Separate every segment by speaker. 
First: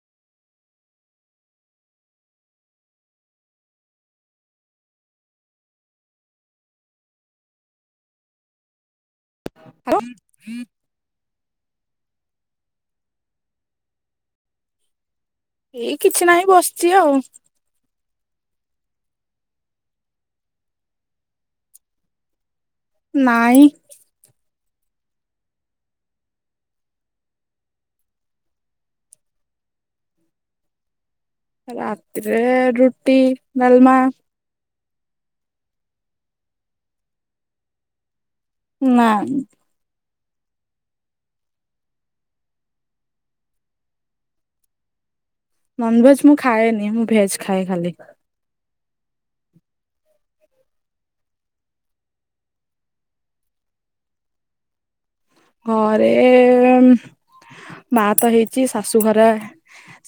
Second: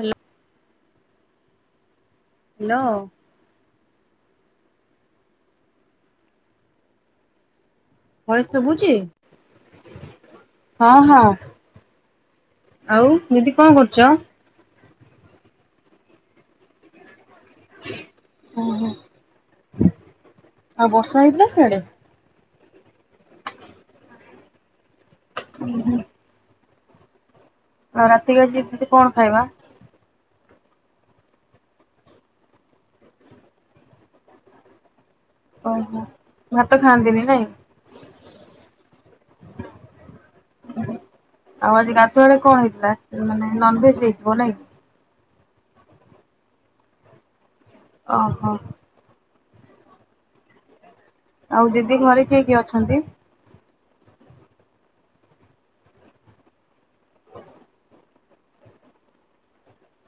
Speaker 1: Hello. Hello. Voice ଶୁଭୁଚି।
Speaker 2: ହଁ [unintelligible]
Speaker 1: ହଁ। ଆଉ ଦିଦି କଣ କରୁଚ?
Speaker 2: ଏଇ କିଛି ନାହିଁ ବସିଛି ଆଉ
Speaker 1: ହଁ, ହଁ, ଆଉ ବର୍ଷା ହେଇଥିଲା ସିଆଡେ।
Speaker 2: ନାଇଁ
Speaker 1: ହୁଁ ହୁଁ। ଆଉ ରାତିକି ଆଜିି ଦିଦି କଣ ଖାଇବା?
Speaker 2: ରାତିରେ ରୁଟି, ଡାଲମା।
Speaker 1: ଓହୋ ଭାତ ଖାଆନ୍ତିନି ନାଇଁ।
Speaker 2: ନାଁ।
Speaker 1: ଆଉ ଆଜି ଗାଧୂଆବେଳେ କଣ ହେଇଥିଲା ମାନେ ନନଭେଜ୍ ହେଇଥିବ ନାଇଁ?
Speaker 2: ନନଭେଜ୍ ମୁଁ ଖାଏନି ମୁଁ ଭେଜ୍
Speaker 1: ଓ ହୋ। ଆଉ ଦିଦି ଘରେ କିଏ କିଏ ଅଛନ୍ତି?
Speaker 2: ଘରେ ଏ ମ। ମାଆ ତ ହେଇଚି ଶାଶୁ ଘରେ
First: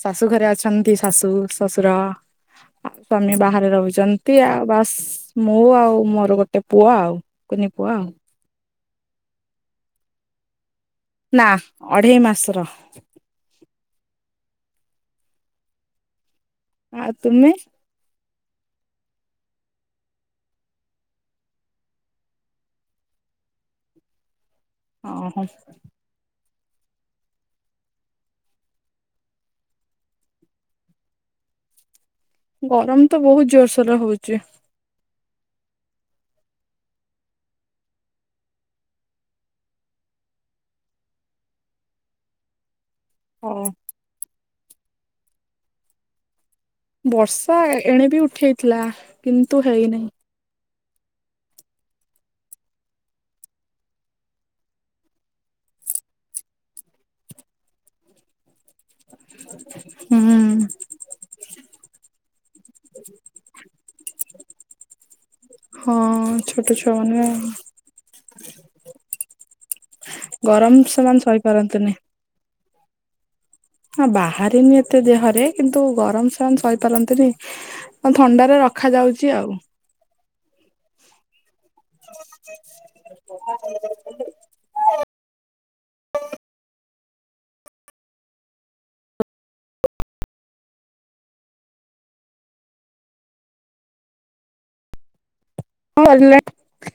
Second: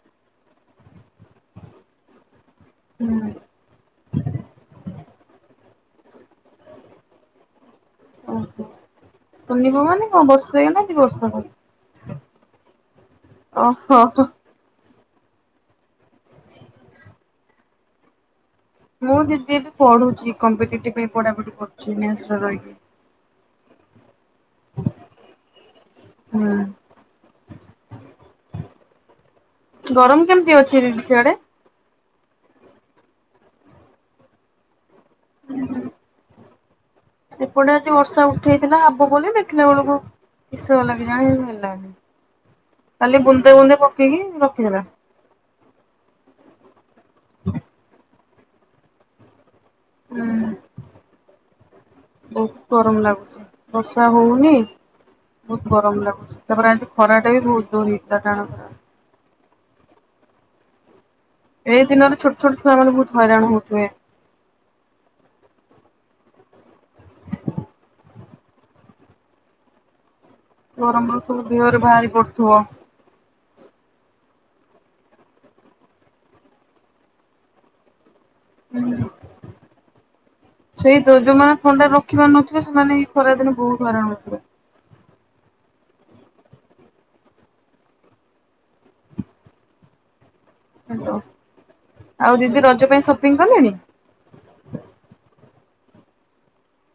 Speaker 2: ଶାଶୁ ଘରେ ଅଛନ୍ତି ଶାଶୁ, ଶଶୁର। ଆଉ ସ୍ୱାମୀ ବାହାରେ ରହୁଛନ୍ତି ଆଉ ବାସ୍। ମୁଁ ଆଉ ମୋର ଗୋଟେ ପୁଅ ଆଉ କୁନି ପୁଅ ଆଉ
Speaker 1: ଓହୋ କୁନି ପୁଅ ମାନେ କଣ ବର୍ଷେ ନା
Speaker 2: ନା ଅଢେଇ ମାସର।
Speaker 1: ଓ ହୋ ହୋ।
Speaker 2: ଆଉ ତୁମେ।
Speaker 1: ମୁଁ ଦିଦି ଏବେ ପଢୁଛି କଂପିଟିଟିଭ ପାଇଁ ପଢ଼ା ପଢ଼ି କରୁଚି ମେସ ରେ ରହିକି।
Speaker 2: ଓ ହୋ।
Speaker 1: ହୁଁ। ଗରମ କେମିତି ଅଛି ଦିଦି ସିଆଡେ?
Speaker 2: ଗରମ ତ ବହୁତ ଜୋରସୋରରେ ହୋଉଛି।
Speaker 1: ହୁଁ ଏପଟେ ଆଜି ବର୍ଷା ଉଠେଇଥିଲା ହବ ବୋଲି ଦେଖିଲା ବେଳକୁ। କିଷ ହେଲା କେଜାଣି ହେଲାନି। କାଲି ବୁନ୍ଦେ
Speaker 2: ହଁ
Speaker 1: ବୁନ୍ଦେ ପକେଇକି ରଖିଦେଲା।
Speaker 2: ବର୍ଷା ଏ-ଏଣେ ବି ଉଠେଇଥିଲା କିନ୍ତୁ ହେଇ ନାହି।
Speaker 1: ହୁଁ ବହୁତ ଗରମ ଲାଗୁଛି ବର୍ଷା ହଉନି। ବହୁତୁ ଗରମ ଲାଗୁଛି ତାପରେ ଆଜି ଖରାଟା ବି ବହୁତ ଜୋର ରେ ହେଇଥିଲା ଟାଣ ଖରା।
Speaker 2: ହୁଁ।
Speaker 1: ଏଇ ଦିନରେ ଛୋଟ ଛୋଟ ଛୁଆ ମାନେ ବହୁତ ହଇରାଣ ହଉଥିବେ।
Speaker 2: ହଁ ଛୋଟ ଛୁଆ ମାନେ।
Speaker 1: ଗରମ
Speaker 2: ସେମାନେ
Speaker 1: ସବୁ ଦେହରେ
Speaker 2: ସହିପାରନ୍ତିନି।
Speaker 1: ବାହାରି ପଡୁଥିବ।
Speaker 2: ହଁ ବାହାରେନି ଏତେ ଦେହରେ କିନ୍ତୁ ଗରମ ସେମାନେ ସହିପାରନ୍ତିନି। ହଁ ଥଣ୍ଡାରେ
Speaker 1: ହୁଁ
Speaker 2: ରଖାଯାଉଛି ଆଉ।
Speaker 1: ସେଇ ତ ଯୋଉମାନେ ଥଣ୍ଡା ରଖିପାରୁନଥିବେ ସେମାନେ ଏଇ ଖରା ଦିନେ ବହୁତ ଖରା ହେଉଥିବେ। ହାଲୋ ଆଉ ଦିଦି ରଜ ପାଇଁ ସପିଙ୍ଗ କଲେଣି?
Speaker 2: ହଁ ସରିଲାଣି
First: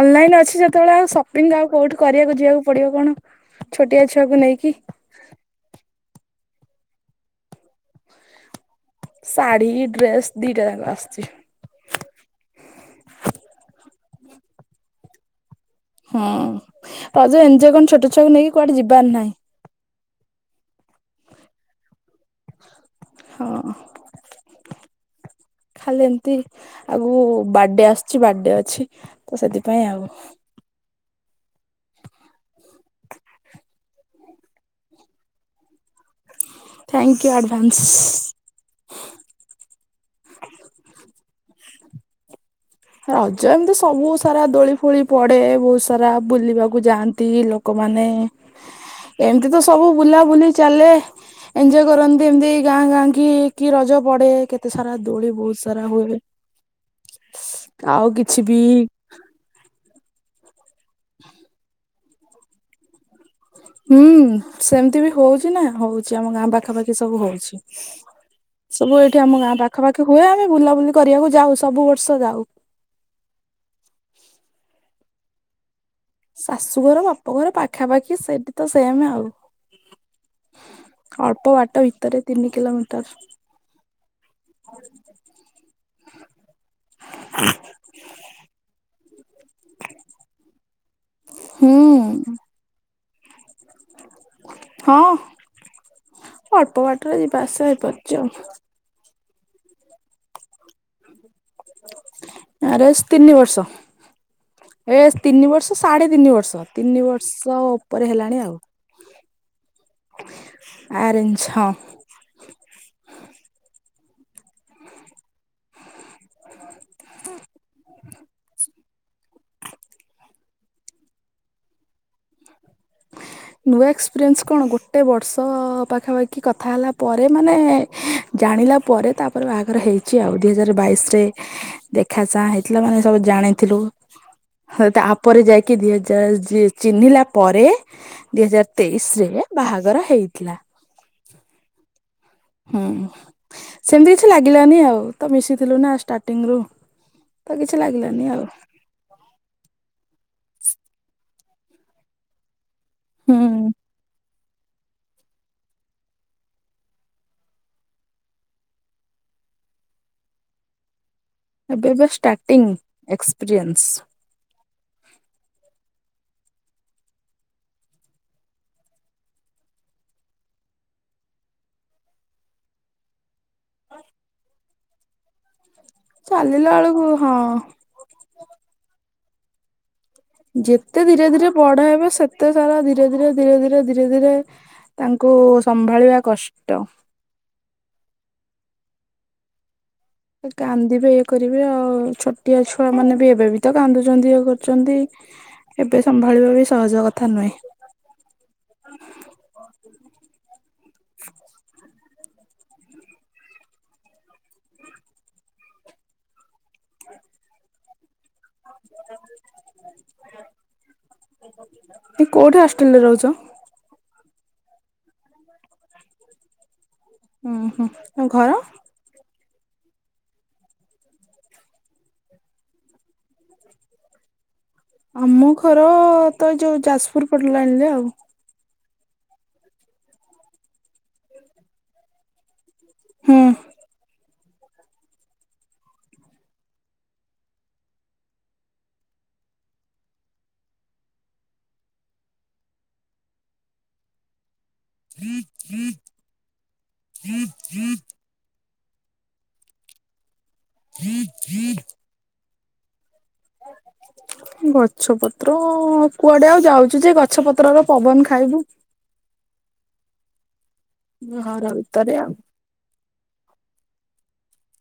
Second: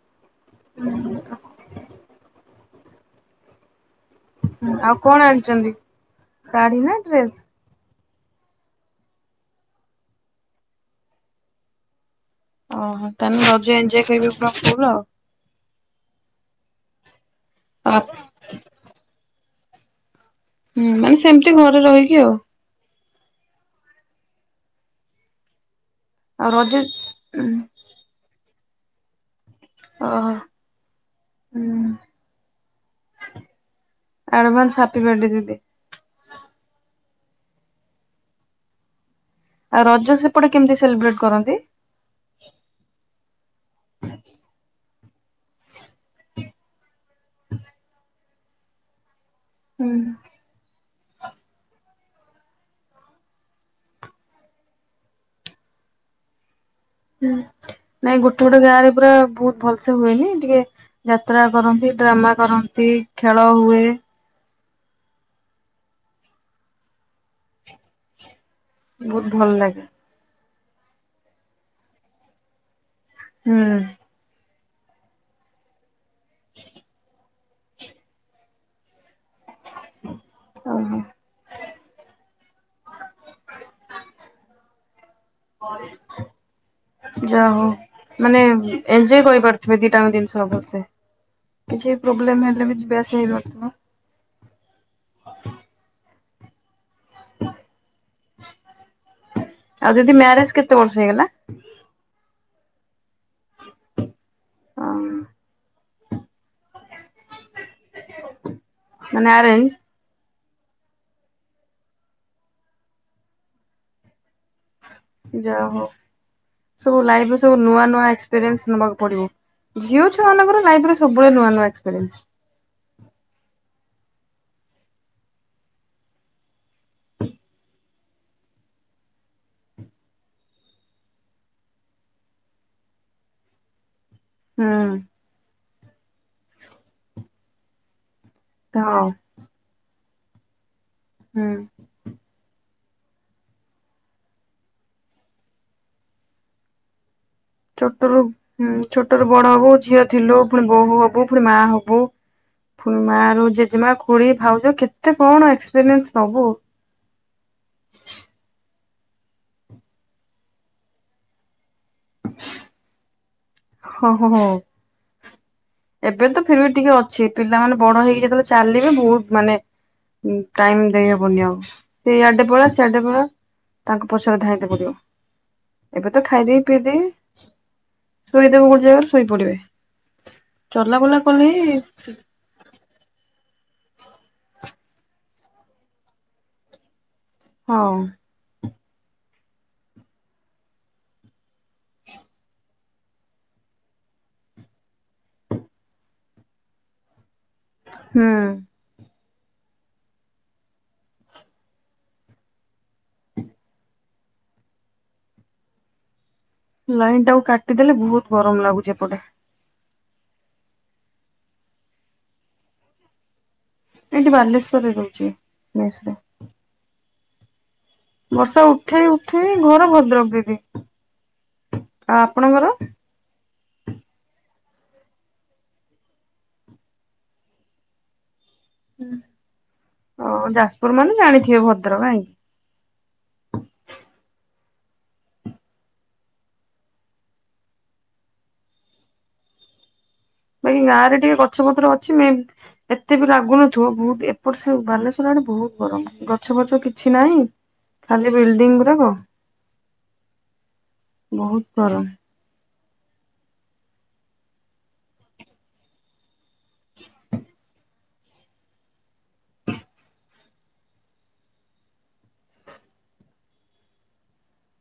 Speaker 2: ଅନଲାଇନ ଅଛି ଯେତେବେଳେ ଆଉ ସପିଙ୍ଗ ଆଉ କୋଉଠି କରିବାକୁ ଯିବାକୁ ପଡିବ କଣ ଛୋଟିଆ ଛୁଆକୁ ନେଇକି।
Speaker 1: ସାଢ଼ୀ ନା ଡ୍ରେସ।
Speaker 2: ଶାଢୀ ଡ୍ରେସ୍ ଦିଟା ଯାଙ୍କ ଆସୁଛି।
Speaker 1: ଓହୋ ତାହେଲେ ରଜ ଏଞ୍ଜୋୟ୍ କରିବେ ପୁରା ଫୁଲ ଆଉ।
Speaker 2: ହୁଁ ରଜ ଏଞ୍ଜୋୟ୍
Speaker 1: ଆ
Speaker 2: କଣ ଛୋଟ ଛୁଆକୁ ନେଇକି କୁଆଡେ ଯିବାର ନାହିଁ।
Speaker 1: ହୁଁ ମାନେ ସେମିତି ଘରେ ରହିକି ଆଉ।
Speaker 2: ହଁ। ଖାଲି ଏମିତି
Speaker 1: ଆଉ ରଜ
Speaker 2: ଆଗକୁ ବାଡେ ଆସୂଛି ବାଡେ ଅଛି ତ ସେଥି ପାଇଁ ଆଉ।
Speaker 1: ଓହୋ ହୁଁ। ଆଡଭାନ୍ସ ହାପୀ ବାଡେ ଦିଦି।
Speaker 2: Thank you advance.
Speaker 1: ଆଉ ରଜ ସେପଟେ କେମିତି ସେଲିବ୍ରେଟ କରନ୍ତି।
Speaker 2: ରଜ ଏମିତି ସବୁ ସାରା ଦୋଳି ଫୋଳି ପଡେ ବହୁତ ସାରା ବୁଲିବାକୁ ଯାଆନ୍ତି ଲୋକମାନେ ମାନେ ଏମିତି ତ ସବୁ ବୁଲାବୁଲି ଚାଲେ ଏଞଜୟ କରନ୍ତିୁ ଏମିତି ଗାଁ ଗାଁ କି କି ରଜ ପଡେ କେତେ ସାରା ଦୋଳି ବହୁତ ସାରା ହୁଏ।
Speaker 1: ହୁଁ
Speaker 2: ଆଉ
Speaker 1: ନାଇଁ ଗୋଟେ
Speaker 2: କିଛି ବି
Speaker 1: ଗୋଟେ ଗାଁ ରେ ପୁରା ବହୁତ ଭଲସେ ହୁଏନି ଟିକେ ଯାତ୍ରା କରନ୍ତି ଡ୍ରାମା କରନ୍ତି ଖେଳ ହୁଏ।
Speaker 2: ହୁଁ ସେମିତି ବି ହଉଛି ନା ହଉଛି ଆମ ଗାଁ ପାଖାପାଖି ସବୁ ହଉଛି। ସବୁ ଏଇଠି
Speaker 1: ବହୁତ
Speaker 2: ଆମ
Speaker 1: ଭଲ
Speaker 2: ଗାଁ
Speaker 1: ଲାଗେ।
Speaker 2: ପାଖାପାଖି ହୁଏ ଆମେ ବୁଲାବୁଲି କରିବାକୁ ଯାଉ ସବୁ ବର୍ଷ ଯାଉ।
Speaker 1: ହୁଁ।
Speaker 2: ଶାଶୁଘର ବାପା ଘର ପାଖାପାଖି ସେଠି ତ ସେମ ଆଉ।
Speaker 1: ଓହୋ
Speaker 2: ଅଳ୍ପ ବାଟ ବି ତରେ ତିନି କିିଲୋମିଟର।
Speaker 1: ଯା ହଉ ମାନେ ଏଞଜୟ କ ଥିବେ ଦିଟାଙ୍କ ଜିନିଷ ଅବଶ୍ୟ
Speaker 2: ହୁଁ
Speaker 1: କିଛି ପ୍ରୋବ୍ଲେମ ହେଲେ ବି ଯିବା ଆସିବା ହେଇାରୁଥିବ।
Speaker 2: ହଁ। ଅଳ୍ପ ବାଟରେ ଯିବା ଆସ ହେଇପାରୁଚି ଆଉ।
Speaker 1: ଆଉ ଦିଦି ମ୍ୟାରେଜ କେତେ ବର୍ଷ ହେଇଗଲା?
Speaker 2: ମ୍ୟାରେଜ୍ ତିନି ବର୍ଷ।
Speaker 1: ହଁ
Speaker 2: ଏ ତିନି ବର୍ଷ ସାଢେ ତିନି ବର୍ଷ ତିନି ବର୍ଷ ଉପରେ ହେଲାଣି ଆଉ।
Speaker 1: ମାନେ ଆରେଞ୍ଜ?
Speaker 2: ଆରେଞ୍ଚ ହଁ।
Speaker 1: ଯା ହଉ ସବୁ ଲାଇଫରେ ସବୁ ନୂଆ ନୂଆ ଏକ୍ସପିରିଏନ୍ସ ନବାକୁ ପଡିବ ଝିଅ ଛଆ ମାନଙ୍କର ଲାଇଫ ରେ ସବୁବେଳେ ନୂଆ ନୂଆ ଏକ୍ସପେରେନ୍ସ।
Speaker 2: ନୂଆ ଏକ୍ସପିରିଏନ୍ସ କଣ ଗୋଟେ ବର୍ଷ ପାଖାପାଖି କଥା ହେଲା ପରେ ମାନେ ଜାଣିଲ ଲା ପରେ ତାପରେ ବାହାଘର ହେଇଛି ଆଉ ଦୁଇ ହଜାର ବାଇଶରେ ଦେଖା ଚାହାଁ ହେଇଥିଲା ମାନେ ସବୁ ଜାଣିଥିଲୁ।
Speaker 1: ହୁଁ
Speaker 2: ତାପରେ ଯାଇକି ଦି ହଜାର ଚିହ୍ନିଲା ପରେ। ଦିଇ ହଜାର
Speaker 1: ହଁ
Speaker 2: ତେଇଶ ରେ ବାହାଘର ହେଇଥିଲା।
Speaker 1: ହୁଁ।
Speaker 2: ହୁଁ ସେମିତି କିଛି ଲାଗିଲାନି ଆଉ ତ ମିଶିଥିଲୁ ନା ଷ୍ଟାର୍ଟିଂ ରୁ। ତ କିଛି
Speaker 1: ଛୋଟ ରୁ
Speaker 2: ଲାଗିଲାନି ଆଉ
Speaker 1: ଛୋଟ ରୁ ବଡ ହବୋ ଝିଅ ଥିଲୁ ପୁଣି ବୋହୂ ହବୁ ପୁଣି ମାଆ ହବୁ ପୁଣି ମା ରୁ
Speaker 2: ହୁଁ
Speaker 1: ଜେଜେମା ଖୋଡି। ଭାଉଜ କେତେ କଣ ଏକ୍ସପିରିଏନ୍ସ ନବୁ।
Speaker 2: ଏବେଏବେ ଷ୍ଟାର୍ଟି ଏକ୍ସପିରିଏନ୍ସ।
Speaker 1: ହଁ ହଁ ହଁ ଏବେ ତ ଫିର ବି ଟିକେ ଅଛି ପିଲାମାନୋନେ ବଡ ହେଇକି ଯେତେବେଳେ ଚାଲିବେ ବହୁତ ମାନେ ଟାଇମ ଦେଇହବନି ଆଉ ସେ ଆଡେ ପଳା ସେଆଡେ ପଳା। ତାଙ୍କୁ ପସରେ ଧାଇଁଦ ପଡିବ ଏବେ ତ ଖାଇଦିି
Speaker 2: ଚାଲିଲା
Speaker 1: ପିଇଦି
Speaker 2: ବେଳକୁ ହଁ
Speaker 1: ଶୋଇଦବ ଗୋଟେ ଜାଗାରେ ଶୋଇପଡିବେ।
Speaker 2: ଯେତେ
Speaker 1: ଚଲାବୁଲା
Speaker 2: ଧୀରେ
Speaker 1: କଲେ
Speaker 2: ଧୀରେ
Speaker 1: ହିଁ
Speaker 2: ବଢ ହେବେ ସେତେ ସାରା ଧୀରେ ଧୀରେ ଧୀରେ ଧୀରେ ଧି ଧୀରେ ଧୀରେ ତାଙ୍କୁ ସମ୍ଭାଳିବା କଷ୍ଟ।
Speaker 1: ହଁ।
Speaker 2: କାନ୍ଦିବେ ଇଏ କରିବେ ଆଉ ଛୋଟିଆ ଛୁଆ ମାନେ ବି ଏବେ ବି ତ କାନ୍ଦୁଛନ୍ତି ଇଏ କରୁଛନ୍ତି। ଏବେ ସମ୍ଭାଳିବା ବି ସହଜ କଥା ନୁହେଁ।
Speaker 1: ହଁ। ହଁ ଲାଇନ ଟାକୁ କାଟିଦେଲେ ବହୁତ ଗରମ ଲାଗୁଛି ଏପଟେ।
Speaker 2: ଦି କୋଉଠି ହଷ୍ଟ୍ରେଲରେ ରହୁଛ?
Speaker 1: ଏଇଠି ବାଲେଶ୍ଵରରେ ରହୁଛି ମେସ ରେ।
Speaker 2: ଉ ହଁ।
Speaker 1: ବର୍ଷା ଉଠେଇ ଉଠେଇ ଘର ଭଦ୍ରକ ଦିଦି। ଆଉ ଆପଣଙ୍କର?
Speaker 2: ଆମ ଘର ତ ଏଇ ଯୋଉ ଯାଜପୁର ପଟ ଲାଇନ ରେ ଆଉ।
Speaker 1: ହଁ ଯାଜପୁର ମାନେ ଜାଣିଥିବେ ଭଦ୍ରକ ନା କି
Speaker 2: ହୁଁ
Speaker 1: ବାକି ଗାଁ ରେ ଟିକେ ଗଛ ପତ୍ର ଅଛି। ମେ ବି ଏତେ ବି ଲାଗୁନଥିବ ବହୁତ ଏପଟ ସି ବାଲେଶ୍ଵର ଆଡ଼େ ବହୁତ ଗରମ ଗଛ ଫଛ କିଛି ନାହିଁ ଖାଲି ବିଲଡିଙ୍ଗ ନା କଅ
Speaker 2: ଜି ି ଗଛ ପତ୍ର କୁଆଡେ ଆଉ ଯାଉଚୁ ଯେ ଗଛ ପତ୍ରର ପବନ ଖାଇବୁ
Speaker 1: ହ
Speaker 2: ମୁଁ ଘର ଭିତରେ ଆଉ।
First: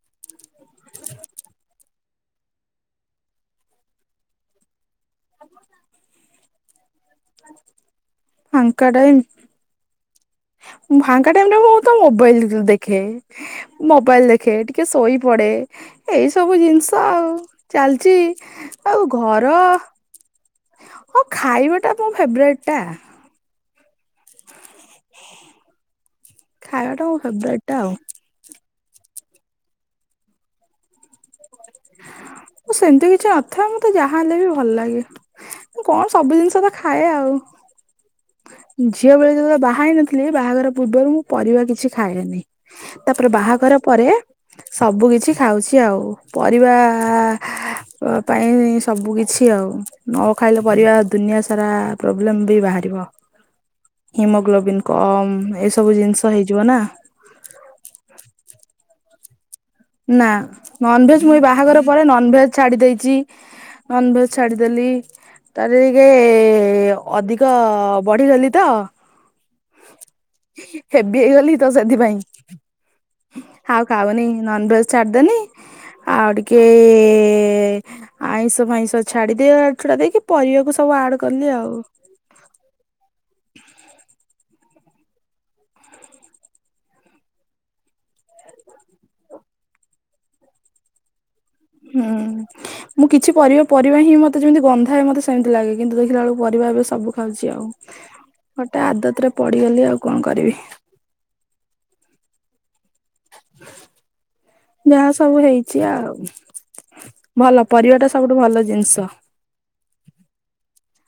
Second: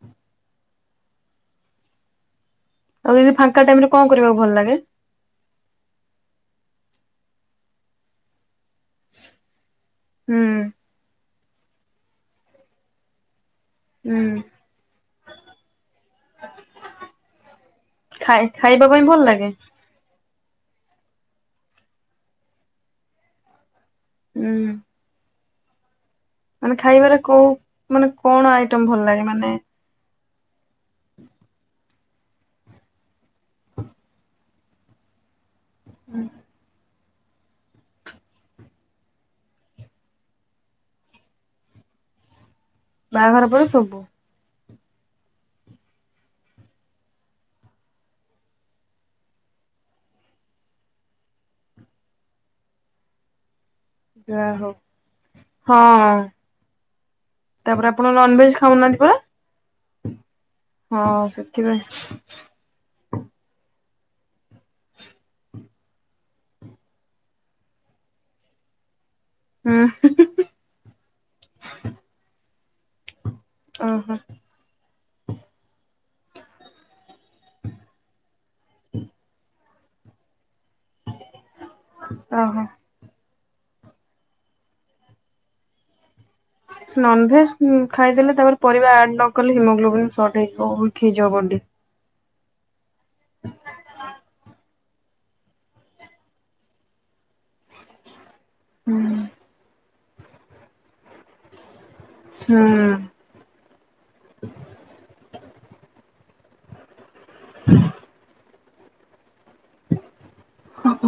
Speaker 1: ହୁଁ ଆଉ ଯଦି ଫାଙ୍କା ଟାଇମରେ କଣ କରିବାକୁ ଭଲ ଲାଗେ?
Speaker 2: ଫାଙ୍କା ଟାଇମ୍?
Speaker 1: ହୁଁ
Speaker 2: ଫାଙ୍କା ଟାଇମ ରେ ମୁଁ ତ ମୋବାଇଲ ଯେ ଦେଖେ ମୋବାଇଲ
Speaker 1: ହୁଁ
Speaker 2: ଦେଖେ ଟିକେ ଶୋଇ ପଡ଼େ ଏଇ ସବୁ ଜିନିଷ ଆଉ ଚାଲିଚି।
Speaker 1: ଖାଇ ଖାଇବା ପାଇଁ ଭଲ ଲାଗେ?
Speaker 2: ହଁ ଖାଇବା ଟା ମୋ ଫେବରାଇଟ ଟା।
Speaker 1: ହୁଁ। ମାନେ
Speaker 2: ଖାଇବା ଟା ମୋ
Speaker 1: ଖାଇବାରେ କୋଉ
Speaker 2: ଫେବରାଇଟ ଟା ଆଉ।
Speaker 1: ମାନେ କଣ ଆଇଟମ ଭଲ ଲାଗେ ମାନେ
Speaker 2: ସେମିତି କିଛି ନଥାଏ ମତେ ଯାହା ହେଲେ ବି ଭଲ ଲାଗେ। କଣ ସବୁ ଜିନିଷ ତ ଖାଏ ଆଉ। ଝିଅ ବେଳେ ଯେତେବେଳେ ବାହା ହେଇ ନଥିଲି ବାହାଘର ପୂର୍ବରୁ ମୁଁ ପରିବା କିଛି ଖାଏନି। ତାପରେ ବାହାଘର ପରେ ସବୁ କିଛି ଖାଉଛି ଆଉ ପରିବା ପାଇଁ ସବୁ କିଛି ଆଉ ନ ଖାଇଲେ ପରିବା ଦୁନିଆ ସାରା ପ୍ରୋବ୍ଲେମ ବି ବାହାରିବ।
Speaker 1: ଯାହା ହଉ
Speaker 2: ହିମୋଗ୍ଲୋବନ୍ କମ ଏଇସବୁ
Speaker 1: ହଁ
Speaker 2: ଜିନିଷ ହେଇଯିବ ନା।
Speaker 1: ତାପରେ ଆପଣ ନନଭେଜ ଖାଉନାହାନ୍ତି ପରା?
Speaker 2: ନା ନନଭେଜ
Speaker 1: ହଁ
Speaker 2: ମୁଁ ଏଇ
Speaker 1: ସେଥିପାଇଁ
Speaker 2: ବାହାଘର ପରେ ନନଭେଜ ଛାଡି ଦେଇଚି ନନଭେଜ ଛାଡ଼ିଦେଲି। ତାର ଟିକେ ଅଧିକ ବଢିଗଲି ତ
Speaker 1: ହୁଁ
Speaker 2: ହେବି ହେଇଗଲି ତ ସେଥିପାଇଁ ଆଉ
Speaker 1: ଓହୋ
Speaker 2: ଖାଉନି ନନ୍ ଭେଜ। ଛାଡ଼ିଦେନି ଆଉ ଟିକେ ଆଇଁଷ ଫାଇଁଷ ଛାଡିଦିଆ ଡା ଦେଇକି ପରିବାକୁ ସବୁ ଆଡ କଲି ଆଉ।
Speaker 1: ଓହୋ [inaudible] ନନ ଭେଜ୍ ଉଁ ଖାଇଦେଲେ ତା ପରେ ପରିବା ଆଡ଼୍ ନକଲେ ହିମୋଗ୍ଲୋବିନ୍ ସର୍ଟ ହେଇଯିବ ଉଇକ୍ ହେଇଯିବ ବଡ଼ି।
Speaker 2: ହୁଁ ମୁଁ କିଛି ପରିବା ପରିବା ହିଁ ମତେ ଯେମିତି ଗନ୍ଧାଏ ମତେ ସେମିତି ଲାଗେ। କିନ୍ତୁ ଦେଖିଲା ବେଳକୁ ପରିବା ଏବେ ସବୁ ଖାଉଛି ଆଉ ଗୋଟେ ଆଦତରେ ପଡିଗଲି ଆଉ କଣ କରିବି
Speaker 1: ହୁଁ।
Speaker 2: ଯାହା ସବୁ ହେଇଚି ଆଉ। ଭଲ ପରିବାଟା ସବୁଠୁ ଭଲ ଜିନଷ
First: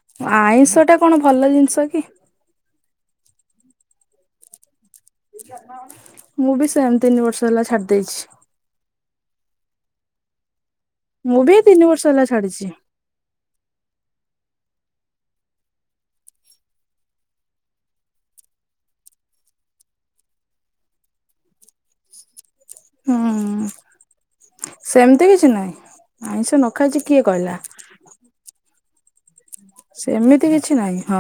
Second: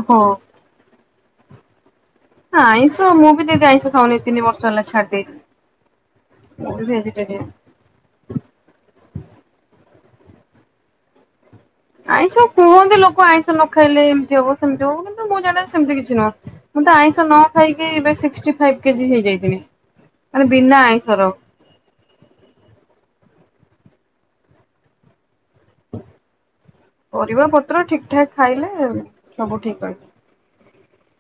Speaker 1: ହଁ
Speaker 2: ଆଇଁଷ ଟା କଣ ଭଲ ଜିନିଷ କି
Speaker 1: ଆଇଁଷ ମୁଁ ବିି ଆଇଁଷ ଖଉନି ତିନି ବର୍ଷ ହେଲା ଛା
Speaker 2: ମୁଁ ବି ସେମତି ତିନି ବର୍ଷ
Speaker 1: ଭେଜିଟେରିଆନ
Speaker 2: ହେଲା ଛାଡି ଦେଇେଛି।
Speaker 1: [unintelligible]
Speaker 2: ମୁଁ ବି ତିନି ବର୍ଷ ହେଲା
Speaker 1: ଆଇଁଷ
Speaker 2: ଛାଡିଛି
Speaker 1: କୁହନ୍ତି ଲୋକ ଆଇଁଷ ନ ଖାଇଲେ ଏମିତି ହବ ସେମିତି ହବ କିନ୍ତୁ ମୁଁ ଜାଣ ସେମିତି କିଛି ନୁହଁ। ମୁଁ ତ ଆଇଁଷ ନ ଖାଇକି ଏବେ ସିକ୍ସଟିଫାଇ କେଜି ହେଇଯାଇଥିନି। ମାନେ ବିନା ଆଇଁଷର।
Speaker 2: ହୁଁ ସେମତି କିଛି ନାହିଁ। ଆଇଷ ନ ଖାଇଛି କିଏ
Speaker 1: ପରିବା
Speaker 2: କହିଲା
Speaker 1: ପତ୍ର ଠିକ ଠାକ ଖାଇଲେ ସବୁ ଠିକ୍ ଅଛି।
Speaker 2: ସେମିତି କିଛି ନାହିଁ ହଁ।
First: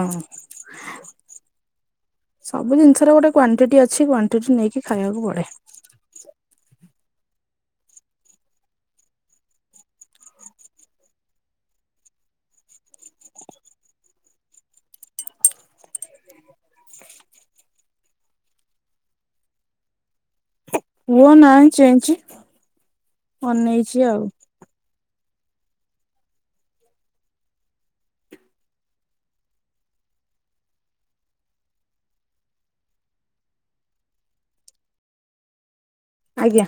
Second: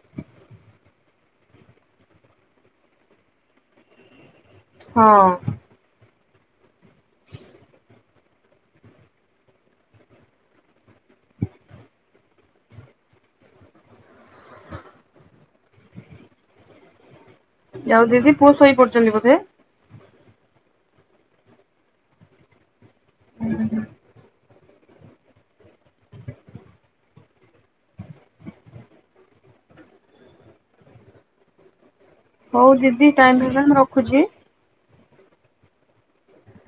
Speaker 2: ସବୁ ଜିନିଷର ଗୋଟେ କ୍ଵାଣ୍ଟିଟି ଅଛି କ୍ୱା ଟୁ ଠୁ ନେଇକି ଖାଇବାକୁ ପଡେ
Speaker 1: ହ ଆଉ ଦିଦି ପୁଅ ସୋଇ ପଡଚନ୍ତି ବୋଧେ?
Speaker 2: ପୁଅ ନାଁଇ ଚେଁଇଚି ଅନେଇଛି ଆଉ
Speaker 1: ହଉ ଦିଦି ଟାଇମ ହେଲାଣି ମୁଁ ରଖୁଚି।
Speaker 2: ଆଜ୍ଞା।